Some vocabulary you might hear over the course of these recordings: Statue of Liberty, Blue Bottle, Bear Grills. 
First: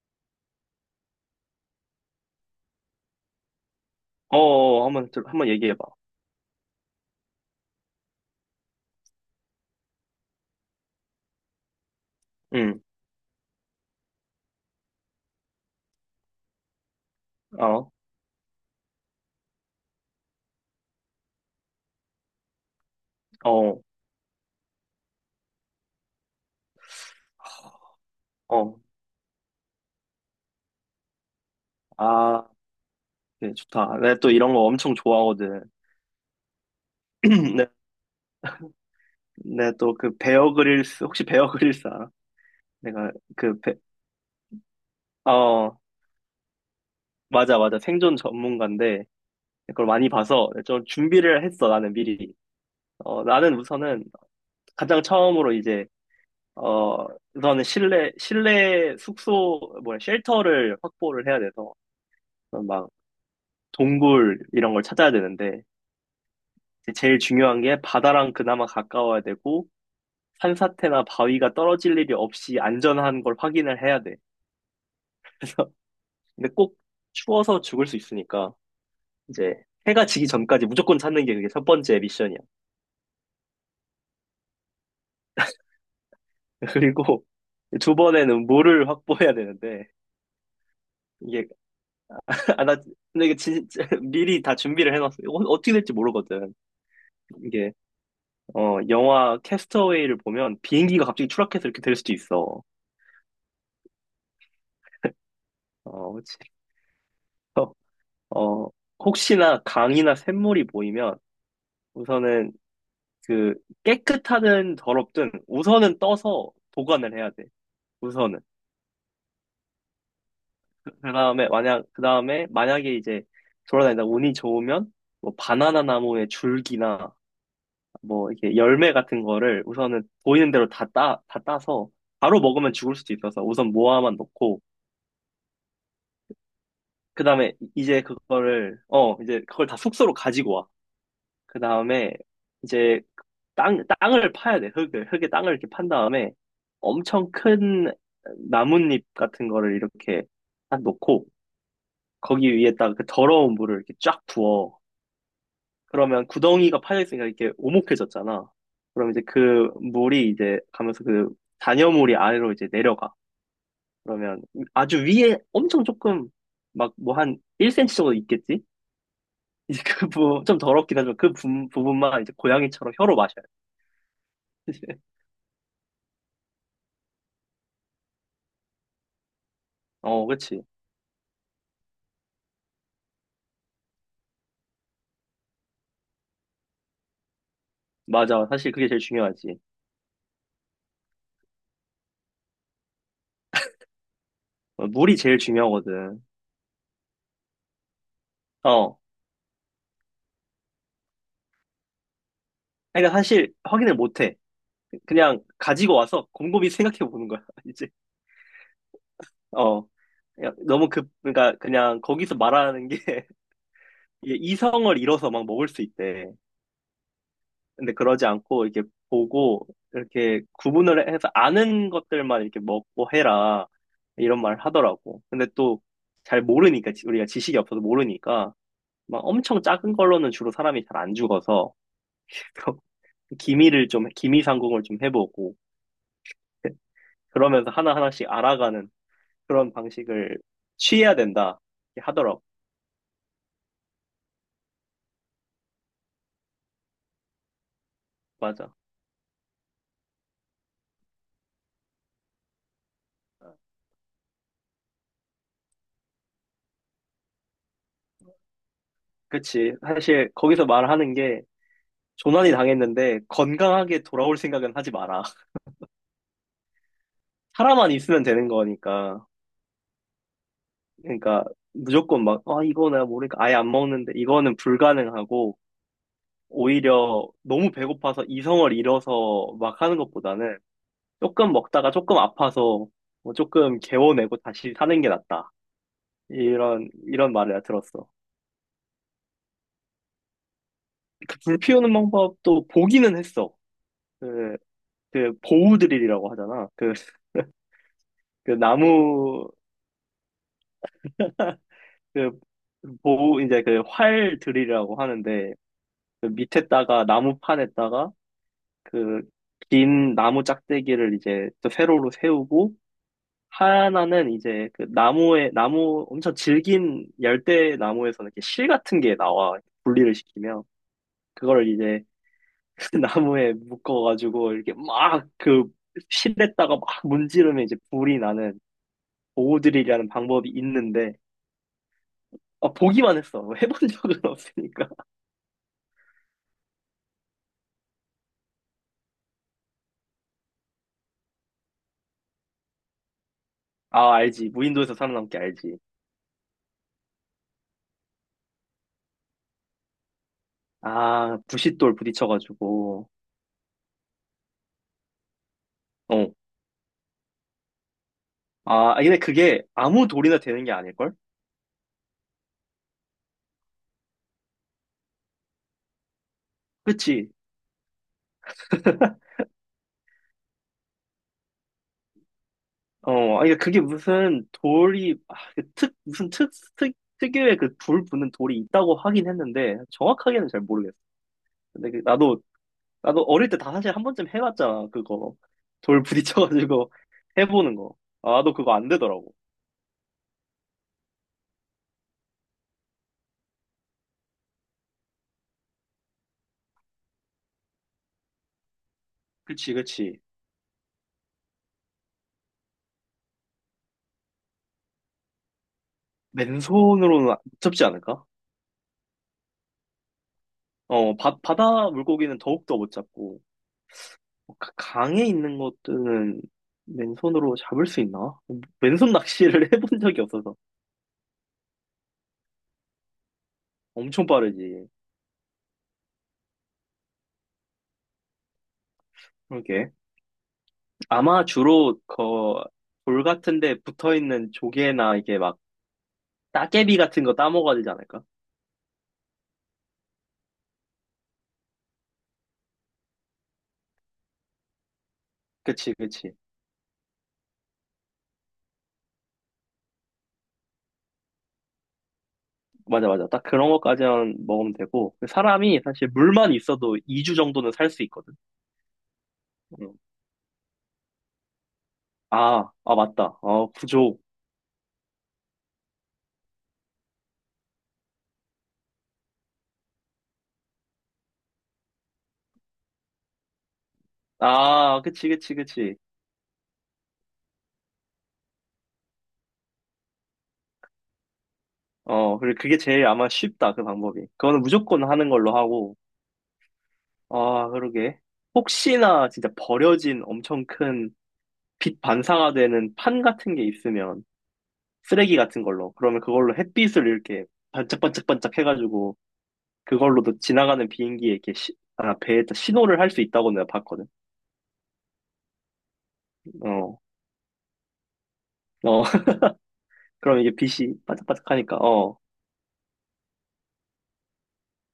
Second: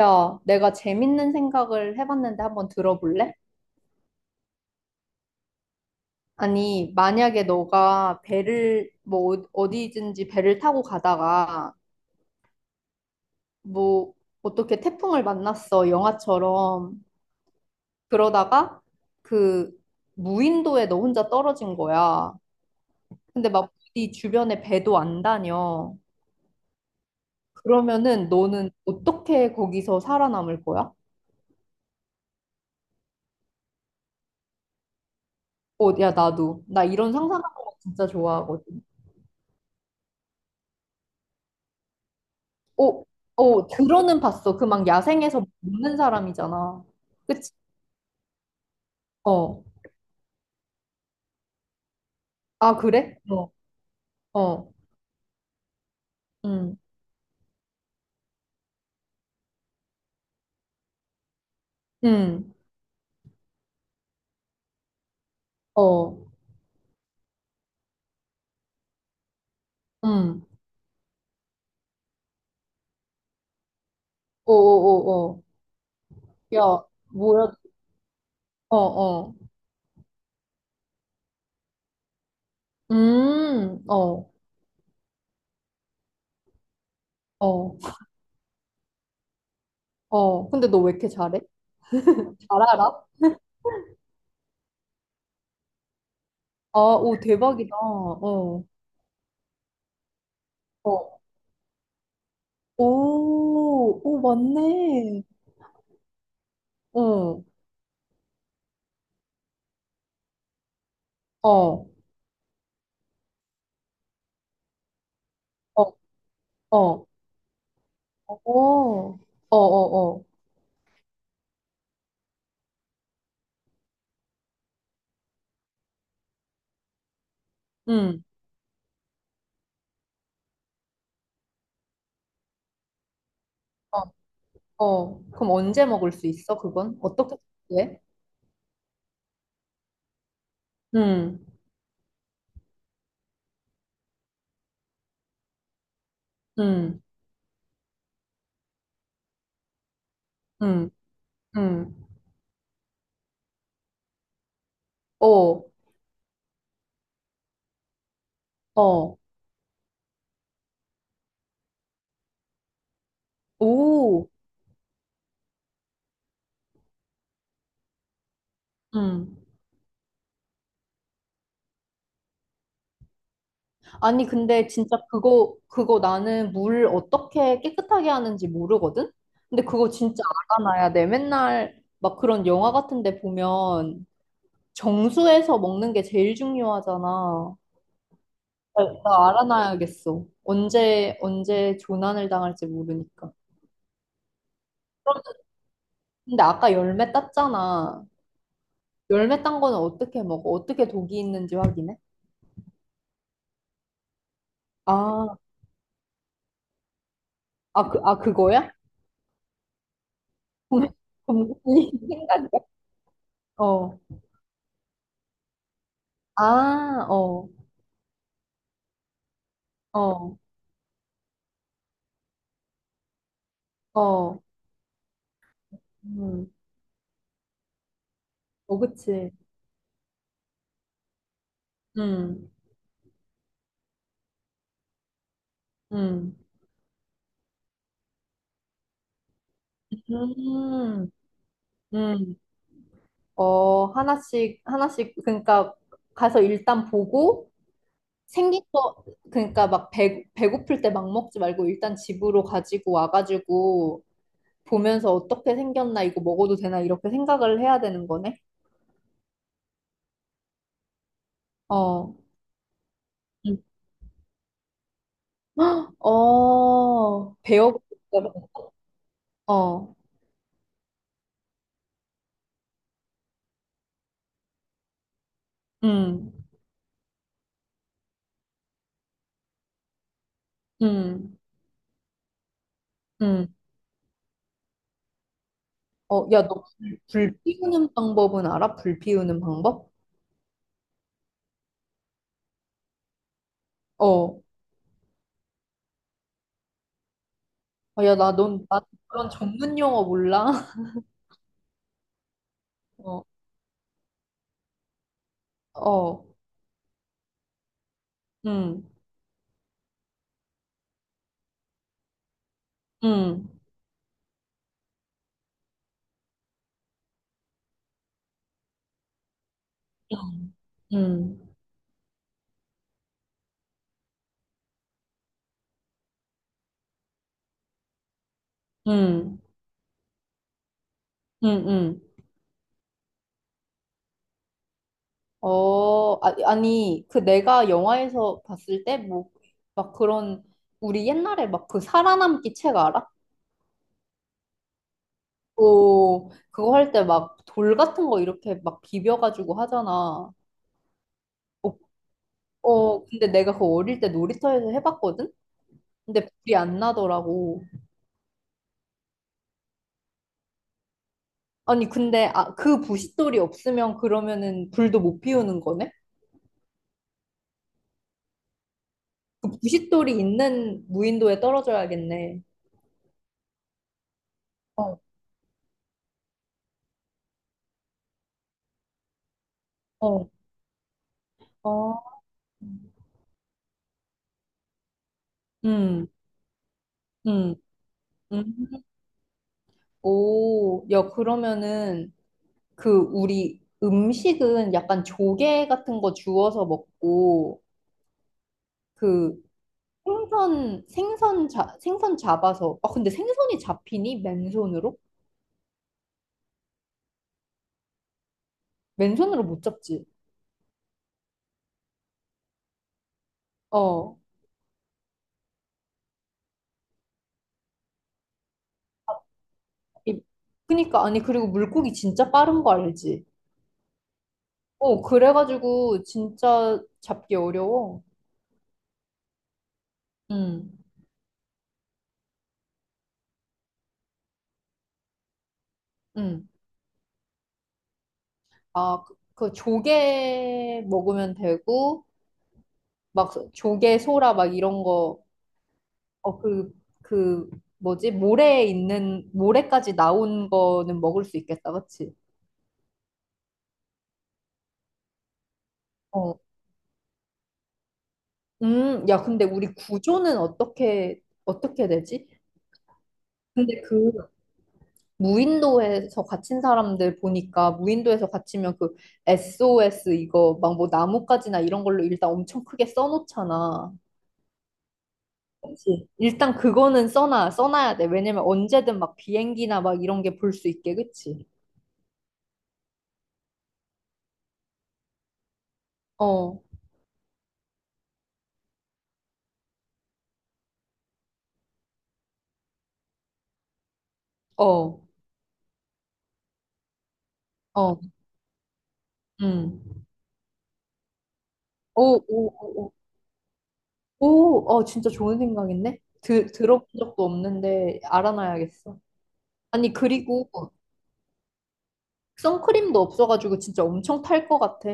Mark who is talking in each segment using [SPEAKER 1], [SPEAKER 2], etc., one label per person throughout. [SPEAKER 1] 야, 내가 재밌는 생각을 해봤는데 한번 들어볼래?
[SPEAKER 2] 어, 어, 한번, 한번 얘기해봐.
[SPEAKER 1] 아니, 만약에 너가 배를, 뭐, 어디든지 배를 타고 가다가,
[SPEAKER 2] 응,
[SPEAKER 1] 뭐, 어떻게 태풍을 만났어, 영화처럼.
[SPEAKER 2] 어,
[SPEAKER 1] 그러다가, 그, 무인도에 너 혼자 떨어진 거야. 근데 막,
[SPEAKER 2] 어,
[SPEAKER 1] 네 주변에 배도 안 다녀. 그러면은 너는
[SPEAKER 2] 어.
[SPEAKER 1] 어떻게 거기서 살아남을 거야?
[SPEAKER 2] 아, 네, 좋다. 내가 또 이런 거 엄청 좋아하거든.
[SPEAKER 1] 어, 야, 나도. 나 이런 상상하는
[SPEAKER 2] 내,
[SPEAKER 1] 거 진짜 좋아하거든.
[SPEAKER 2] 내가 또그 베어 그릴스, 혹시 베어 그릴스 알아?
[SPEAKER 1] 어,
[SPEAKER 2] 내가 그,
[SPEAKER 1] 어,
[SPEAKER 2] 베,
[SPEAKER 1] 들어는 봤어. 그 막 야생에서
[SPEAKER 2] 어,
[SPEAKER 1] 먹는 사람이잖아. 그치?
[SPEAKER 2] 맞아, 맞아. 생존 전문가인데,
[SPEAKER 1] 어.
[SPEAKER 2] 그걸 많이 봐서 네, 좀 준비를 했어, 나는 미리.
[SPEAKER 1] 아, 그래?
[SPEAKER 2] 어,
[SPEAKER 1] 어,
[SPEAKER 2] 나는 우선은
[SPEAKER 1] 어,
[SPEAKER 2] 가장 처음으로
[SPEAKER 1] 음,
[SPEAKER 2] 어, 우선은 실내 숙소, 뭐야, 쉘터를 확보를 해야 돼서,
[SPEAKER 1] 음,
[SPEAKER 2] 막, 동굴 이런 걸 찾아야 되는데,
[SPEAKER 1] 어,
[SPEAKER 2] 이제 제일 중요한 게 바다랑 그나마 가까워야 되고
[SPEAKER 1] 음,
[SPEAKER 2] 산사태나 바위가 떨어질 일이 없이 안전한 걸 확인을 해야 돼.
[SPEAKER 1] 어, 어,
[SPEAKER 2] 그래서
[SPEAKER 1] 어, 어.
[SPEAKER 2] 근데
[SPEAKER 1] 야,
[SPEAKER 2] 꼭
[SPEAKER 1] 뭐야?
[SPEAKER 2] 추워서 죽을 수 있으니까
[SPEAKER 1] 어, 어,
[SPEAKER 2] 이제 해가 지기 전까지 무조건 찾는 게 그게 첫 번째 미션이야.
[SPEAKER 1] 어,
[SPEAKER 2] 그리고
[SPEAKER 1] 어,
[SPEAKER 2] 두 번에는 물을 확보해야 되는데
[SPEAKER 1] 어. 근데 너 왜 이렇게 잘해?
[SPEAKER 2] 이게
[SPEAKER 1] 잘
[SPEAKER 2] 아, 나
[SPEAKER 1] 알아?
[SPEAKER 2] 근데 이거 진짜 미리 다 준비를 해놨어. 이거 어떻게 될지 모르거든.
[SPEAKER 1] 아, 오,
[SPEAKER 2] 이게
[SPEAKER 1] 대박이다. 어,
[SPEAKER 2] 영화 캐스터웨이를 보면 비행기가
[SPEAKER 1] 어,
[SPEAKER 2] 갑자기 추락해서 이렇게 될 수도 있어.
[SPEAKER 1] 오, 오, 맞네.
[SPEAKER 2] 어, 그치.
[SPEAKER 1] 응,
[SPEAKER 2] 어, 혹시나 강이나 샘물이 보이면
[SPEAKER 1] 어, 어,
[SPEAKER 2] 우선은 그 깨끗하든 더럽든
[SPEAKER 1] 어,
[SPEAKER 2] 우선은 떠서
[SPEAKER 1] 어,
[SPEAKER 2] 보관을 해야 돼. 우선은.
[SPEAKER 1] 어, 어, 어,
[SPEAKER 2] 그 다음에 만약에 이제 돌아다니다 운이 좋으면 뭐 바나나 나무의 줄기나
[SPEAKER 1] 응, 어,
[SPEAKER 2] 뭐 이렇게 열매 같은 거를 우선은 보이는 대로 다 따서 바로 먹으면 죽을 수도 있어서 우선 모아만 놓고
[SPEAKER 1] 어, 그럼 언제 먹을 수 있어, 그건?
[SPEAKER 2] 그
[SPEAKER 1] 어떻게
[SPEAKER 2] 다음에
[SPEAKER 1] 해?
[SPEAKER 2] 이제 그거를, 어, 이제 그걸 다 숙소로 가지고 와.
[SPEAKER 1] 응.
[SPEAKER 2] 그 다음에 이제 땅을 파야 돼. 흙을. 흙에 땅을 이렇게 판 다음에
[SPEAKER 1] 응.
[SPEAKER 2] 엄청 큰 나뭇잎 같은 거를 이렇게 딱
[SPEAKER 1] 응.
[SPEAKER 2] 놓고
[SPEAKER 1] 응.
[SPEAKER 2] 거기 위에다가 그 더러운 물을 이렇게 쫙 부어.
[SPEAKER 1] 어,
[SPEAKER 2] 그러면 구덩이가 파져 있으니까 이렇게 오목해졌잖아. 그럼
[SPEAKER 1] 어,
[SPEAKER 2] 이제 그 물이 이제 가면서 그 잔여물이 아래로 이제 내려가.
[SPEAKER 1] 오,
[SPEAKER 2] 그러면 아주 위에 엄청 조금 막 뭐 한 1 cm 정도 있겠지?
[SPEAKER 1] 응.
[SPEAKER 2] 이제 그 부분 좀 더럽긴 하지만 그 부분만 이제 고양이처럼 혀로 마셔요.
[SPEAKER 1] 아니, 근데 진짜 그거 나는 물 어떻게 깨끗하게 하는지 모르거든? 근데 그거 진짜
[SPEAKER 2] 어, 그치.
[SPEAKER 1] 알아놔야 돼. 맨날 막 그런 영화 같은 데 보면 정수해서 먹는 게 제일 중요하잖아.
[SPEAKER 2] 맞아. 사실
[SPEAKER 1] 나,
[SPEAKER 2] 그게 제일
[SPEAKER 1] 나
[SPEAKER 2] 중요하지.
[SPEAKER 1] 알아놔야겠어. 언제 조난을 당할지 모르니까.
[SPEAKER 2] 어, 물이
[SPEAKER 1] 그럼.
[SPEAKER 2] 제일 중요하거든.
[SPEAKER 1] 근데 아까 열매 땄잖아.
[SPEAKER 2] 어.
[SPEAKER 1] 열매 딴 거는 어떻게 먹어? 어떻게 독이 있는지 확인해?
[SPEAKER 2] 그러니까 사실 확인을 못 해.
[SPEAKER 1] 아,
[SPEAKER 2] 그냥 가지고 와서 곰곰이 생각해 보는 거야,
[SPEAKER 1] 아,
[SPEAKER 2] 이제.
[SPEAKER 1] 아, 그거야?
[SPEAKER 2] 어. 그냥 그러니까
[SPEAKER 1] 이
[SPEAKER 2] 그냥 거기서
[SPEAKER 1] 생각이야?
[SPEAKER 2] 말하는 게
[SPEAKER 1] 어.
[SPEAKER 2] 이게 이성을 잃어서 막 먹을 수 있대.
[SPEAKER 1] 아, 어,
[SPEAKER 2] 근데 그러지 않고 이렇게 보고
[SPEAKER 1] 어,
[SPEAKER 2] 이렇게 구분을 해서 아는 것들만 이렇게 먹고 해라.
[SPEAKER 1] 어.
[SPEAKER 2] 이런 말 하더라고. 근데 또 잘
[SPEAKER 1] 음,
[SPEAKER 2] 모르니까, 우리가 지식이 없어서 모르니까
[SPEAKER 1] 어,
[SPEAKER 2] 막
[SPEAKER 1] 그치.
[SPEAKER 2] 엄청 작은 걸로는 주로 사람이 잘 안 죽어서
[SPEAKER 1] 음,
[SPEAKER 2] 기미를 좀, 기미 상공을 좀 해보고,
[SPEAKER 1] 음,
[SPEAKER 2] 그러면서 하나하나씩 알아가는 그런 방식을
[SPEAKER 1] 음,
[SPEAKER 2] 취해야 된다
[SPEAKER 1] 음.
[SPEAKER 2] 하더라고.
[SPEAKER 1] 어, 하나씩, 하나씩, 그러니까 가서 일단 보고 생긴
[SPEAKER 2] 맞아.
[SPEAKER 1] 거, 그러니까 막 배고플 때 막 먹지 말고 일단 집으로 가지고 와가지고 보면서 어떻게 생겼나, 이거 먹어도 되나, 이렇게 생각을 해야 되는 거네?
[SPEAKER 2] 그치. 사실 거기서 말하는 게
[SPEAKER 1] 어,
[SPEAKER 2] 조난이 당했는데
[SPEAKER 1] 응.
[SPEAKER 2] 건강하게 돌아올 생각은 하지 마라.
[SPEAKER 1] 어, 배워보고
[SPEAKER 2] 살아만 있으면 되는
[SPEAKER 1] 싶다.
[SPEAKER 2] 거니까.
[SPEAKER 1] 어,
[SPEAKER 2] 그러니까 무조건 막, 아, 이거 내가 모르니까 아예 안 먹는데 이거는 불가능하고
[SPEAKER 1] 음,
[SPEAKER 2] 오히려 너무 배고파서 이성을 잃어서 막 하는 것보다는
[SPEAKER 1] 음,
[SPEAKER 2] 조금 먹다가 조금 아파서 뭐
[SPEAKER 1] 음.
[SPEAKER 2] 조금 개워내고 다시 사는 게 낫다.
[SPEAKER 1] 어, 야, 너
[SPEAKER 2] 이런,
[SPEAKER 1] 불,
[SPEAKER 2] 이런
[SPEAKER 1] 불
[SPEAKER 2] 말을 내가
[SPEAKER 1] 피우는
[SPEAKER 2] 들었어.
[SPEAKER 1] 방법은 알아? 불 피우는 방법?
[SPEAKER 2] 그 불 피우는 방법도 보기는 했어.
[SPEAKER 1] 어,
[SPEAKER 2] 그, 보우드릴이라고 하잖아.
[SPEAKER 1] 어, 야, 나,
[SPEAKER 2] 그
[SPEAKER 1] 넌, 나 그런
[SPEAKER 2] 나무,
[SPEAKER 1] 전문 용어 몰라.
[SPEAKER 2] 그,
[SPEAKER 1] 어,
[SPEAKER 2] 보우, 이제 그 활 드릴이라고 하는데,
[SPEAKER 1] 어,
[SPEAKER 2] 그 밑에다가 나무판에다가
[SPEAKER 1] 음,
[SPEAKER 2] 그 긴 나무 짝대기를 이제 또 세로로 세우고,
[SPEAKER 1] 음,
[SPEAKER 2] 하나는 이제 그 엄청 질긴 열대 나무에서는 이렇게 실 같은 게 나와. 분리를 시키면.
[SPEAKER 1] 음,
[SPEAKER 2] 그걸 이제 나무에 묶어가지고 이렇게 막 그 실에다가 막 문지르면 이제 불이 나는
[SPEAKER 1] 음,
[SPEAKER 2] 보호드릴이라는 방법이 있는데,
[SPEAKER 1] 음, 음.
[SPEAKER 2] 아, 보기만 했어. 해본 적은 없으니까.
[SPEAKER 1] 어, 아, 아니, 그 내가 영화에서 봤을 때, 뭐, 막 그런, 우리 옛날에 막 그 살아남기 책 알아?
[SPEAKER 2] 아, 알지. 무인도에서 살아남기 알지.
[SPEAKER 1] 오, 그거 할 때 막 돌 같은 거 이렇게 막 비벼가지고 하잖아.
[SPEAKER 2] 아,
[SPEAKER 1] 어,
[SPEAKER 2] 부싯돌
[SPEAKER 1] 어,
[SPEAKER 2] 부딪혀가지고.
[SPEAKER 1] 근데 내가 그거 어릴 때 놀이터에서 해봤거든? 근데
[SPEAKER 2] 어.
[SPEAKER 1] 불이 안 나더라고.
[SPEAKER 2] 아, 근데 그게 아무 돌이나 되는 게 아닐걸?
[SPEAKER 1] 아니, 근데 아, 그 부싯돌이 없으면 그러면은 불도 못 피우는 거네?
[SPEAKER 2] 그치?
[SPEAKER 1] 그 부싯돌이 있는 무인도에 떨어져야겠네.
[SPEAKER 2] 어, 아니, 그러니까 그게 무슨
[SPEAKER 1] 어,
[SPEAKER 2] 돌이, 아, 그 특, 무슨 특, 특, 특유의 그 불 부는 돌이 있다고 하긴 했는데,
[SPEAKER 1] 어,
[SPEAKER 2] 정확하게는 잘 모르겠어. 근데
[SPEAKER 1] 어.
[SPEAKER 2] 나도 어릴 때 다 사실 한 번쯤 해봤잖아, 그거. 돌
[SPEAKER 1] 음,
[SPEAKER 2] 부딪혀가지고
[SPEAKER 1] 음,
[SPEAKER 2] 해보는 거. 아,
[SPEAKER 1] 음.
[SPEAKER 2] 나도 그거 안 되더라고.
[SPEAKER 1] 오, 야, 그러면은 그 우리 음식은 약간 조개 같은 거 주워서 먹고 그
[SPEAKER 2] 그치, 그치.
[SPEAKER 1] 생선 잡아서, 아 근데 생선이 잡히니 맨손으로?
[SPEAKER 2] 맨손으로는 못 잡지 않을까?
[SPEAKER 1] 맨손으로 못 잡지.
[SPEAKER 2] 어, 바다 물고기는 더욱더 못 잡고,
[SPEAKER 1] 어.
[SPEAKER 2] 어, 강에 있는 것들은 맨손으로 잡을 수 있나? 어, 맨손 낚시를 해본
[SPEAKER 1] 이-
[SPEAKER 2] 적이 없어서
[SPEAKER 1] 그니까 아니 그리고 물고기 진짜 빠른 거 알지?
[SPEAKER 2] 엄청 빠르지.
[SPEAKER 1] 어, 그래가지고 진짜 잡기 어려워.
[SPEAKER 2] 그러게.
[SPEAKER 1] 응.
[SPEAKER 2] 아마 주로 그돌 같은 데 붙어 있는 조개나 이게 막
[SPEAKER 1] 응.
[SPEAKER 2] 따개비 같은 거 따먹어야 되지 않을까?
[SPEAKER 1] 아, 그, 그 조개 먹으면 되고 막 조개 소라 막 이런 거.
[SPEAKER 2] 그치, 그치.
[SPEAKER 1] 어, 그 뭐지? 모래에 있는 모래까지 나온 거는 먹을 수 있겠다. 그치?
[SPEAKER 2] 맞아, 맞아. 딱 그런 것까지만 먹으면 되고. 사람이 사실
[SPEAKER 1] 어.
[SPEAKER 2] 물만 있어도 2주 정도는 살 수 있거든.
[SPEAKER 1] 야, 근데 우리
[SPEAKER 2] 응.
[SPEAKER 1] 구조는 어떻게, 되지?
[SPEAKER 2] 아, 아, 맞다. 어,
[SPEAKER 1] 근데 그
[SPEAKER 2] 부족.
[SPEAKER 1] 무인도에서 갇힌 사람들 보니까 무인도에서 갇히면 그 SOS 이거 막 뭐 나뭇가지나 이런 걸로 일단 엄청 크게 써놓잖아.
[SPEAKER 2] 아, 그치, 그치, 그치.
[SPEAKER 1] 그치? 일단 그거는 써놔야 돼. 왜냐면 언제든 막 비행기나 막 이런 게 볼 수 있게, 그치?
[SPEAKER 2] 어, 그리고 그게 제일 아마 쉽다, 그 방법이. 그거는 무조건 하는 걸로 하고.
[SPEAKER 1] 어,
[SPEAKER 2] 아, 그러게. 혹시나 진짜 버려진 엄청 큰 빛 반사가 되는 판 같은 게 있으면
[SPEAKER 1] 어,
[SPEAKER 2] 쓰레기 같은 걸로. 그러면 그걸로 햇빛을 이렇게
[SPEAKER 1] 어,
[SPEAKER 2] 반짝반짝반짝 해가지고
[SPEAKER 1] 음.
[SPEAKER 2] 그걸로도 지나가는 비행기에 이렇게 아,
[SPEAKER 1] 오, 오,
[SPEAKER 2] 배에다
[SPEAKER 1] 오, 오,
[SPEAKER 2] 신호를 할 수 있다고 내가 봤거든.
[SPEAKER 1] 오, 어, 진짜 좋은 생각인데? 들어본
[SPEAKER 2] 어,
[SPEAKER 1] 적도 없는데 알아놔야겠어.
[SPEAKER 2] 어.
[SPEAKER 1] 아니,
[SPEAKER 2] 그럼
[SPEAKER 1] 그리고
[SPEAKER 2] 이게 빛이 반짝반짝하니까 어.
[SPEAKER 1] 선크림도 없어가지고 진짜 엄청 탈 것 같아.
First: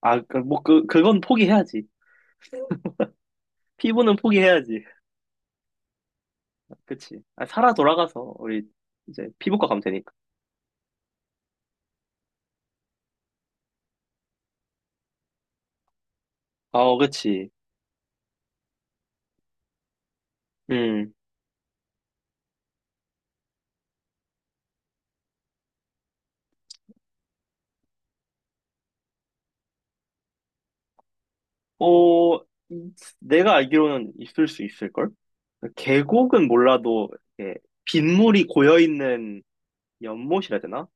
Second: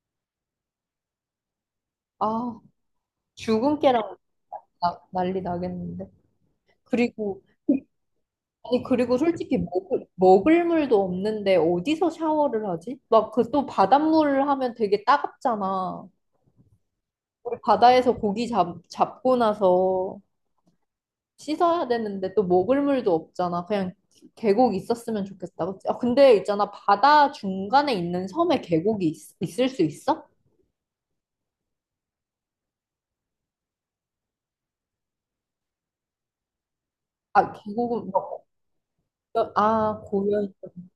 [SPEAKER 2] 아, 그건 포기해야지.
[SPEAKER 1] 아, 주근깨랑
[SPEAKER 2] 피부는 포기해야지.
[SPEAKER 1] 난리 나겠는데.
[SPEAKER 2] 그치.
[SPEAKER 1] 그리고,
[SPEAKER 2] 아, 살아 돌아가서 우리
[SPEAKER 1] 아니, 그리고
[SPEAKER 2] 이제
[SPEAKER 1] 솔직히
[SPEAKER 2] 피부과 가면
[SPEAKER 1] 먹을,
[SPEAKER 2] 되니까.
[SPEAKER 1] 먹을 물도 없는데 어디서 샤워를 하지? 막 그 또 바닷물 하면 되게 따갑잖아.
[SPEAKER 2] 어, 그치.
[SPEAKER 1] 우리 바다에서 고기 잡고 나서
[SPEAKER 2] 음.
[SPEAKER 1] 씻어야 되는데 또 먹을 물도 없잖아. 그냥 계곡 있었으면 좋겠다. 그치? 아, 근데 있잖아. 바다 중간에 있는 섬에 계곡이 을수 있어?
[SPEAKER 2] 어, 이- 내가 알기로는 있을 수 있을걸? 계곡은 몰라도
[SPEAKER 1] 아,
[SPEAKER 2] 이렇게
[SPEAKER 1] 계곡은,
[SPEAKER 2] 빗물이 고여있는
[SPEAKER 1] 아, 고여
[SPEAKER 2] 연못이라 해야 되나?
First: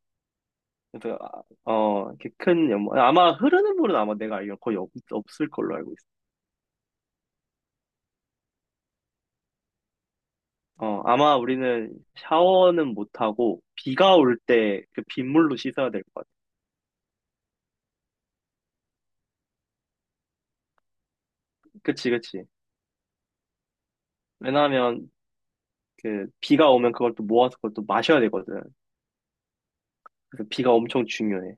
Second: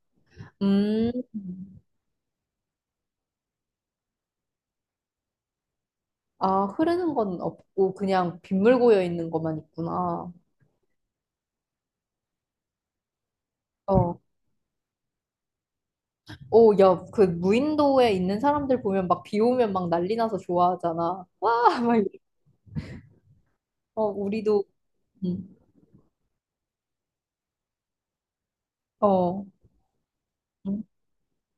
[SPEAKER 1] 음.
[SPEAKER 2] 그래서 아, 어 이렇게 큰 연못 아마 흐르는 물은 아마 내가 알기로 거의 없을 걸로 알고 있어.
[SPEAKER 1] 아, 흐르는 건 없고 그냥 빗물 고여 있는 것만 있구나.
[SPEAKER 2] 어 아마 우리는 샤워는 못 하고 비가
[SPEAKER 1] 어.
[SPEAKER 2] 올 때 그 빗물로 씻어야 될 것 같아.
[SPEAKER 1] 오, 야, 그 무인도에 있는 사람들 보면 막 비 오면 막 난리 나서 좋아하잖아. 와, 막 이래.
[SPEAKER 2] 그치 그치.
[SPEAKER 1] 어, 우리도.
[SPEAKER 2] 왜냐하면
[SPEAKER 1] 음.
[SPEAKER 2] 그 비가 오면 그걸 또 모아서 그걸 또 마셔야 되거든.
[SPEAKER 1] 어.
[SPEAKER 2] 그래서 비가
[SPEAKER 1] 음.
[SPEAKER 2] 엄청 중요해.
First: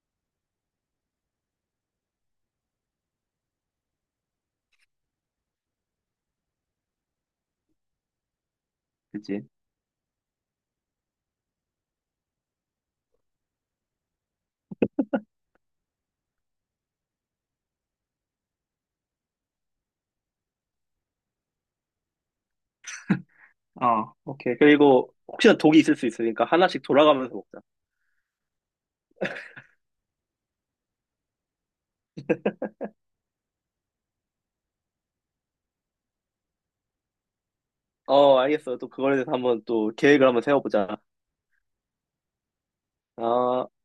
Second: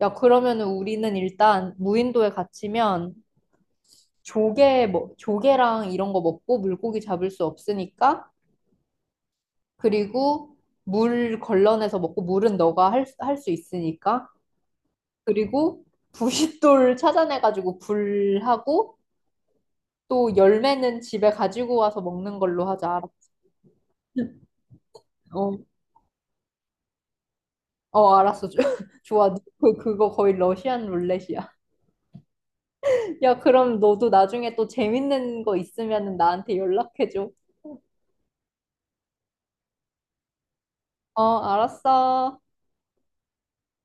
[SPEAKER 1] 야, 그러면은 우리는 일단 무인도에 갇히면 조개 뭐 조개랑 이런 거 먹고 물고기 잡을 수 없으니까,
[SPEAKER 2] 그치?
[SPEAKER 1] 그리고 물 걸러내서 먹고 물은 너가 할 수 있으니까, 그리고 부싯돌 찾아내가지고 불하고, 또 열매는 집에 가지고 와서 먹는 걸로 하자.
[SPEAKER 2] 어 오케이. 그리고 혹시나
[SPEAKER 1] 어,
[SPEAKER 2] 독이 있을 수 있으니까 하나씩 돌아가면서 먹자.
[SPEAKER 1] 어, 알았어. 좋아. 그거 거의 러시안 룰렛이야. 야, 그럼 너도 나중에 또 재밌는 거 있으면 나한테 연락해줘.
[SPEAKER 2] 어 알겠어. 또 그거에 대해서 한번 또 계획을 한번 세워보자.
[SPEAKER 1] 어, 알았어.
[SPEAKER 2] 어.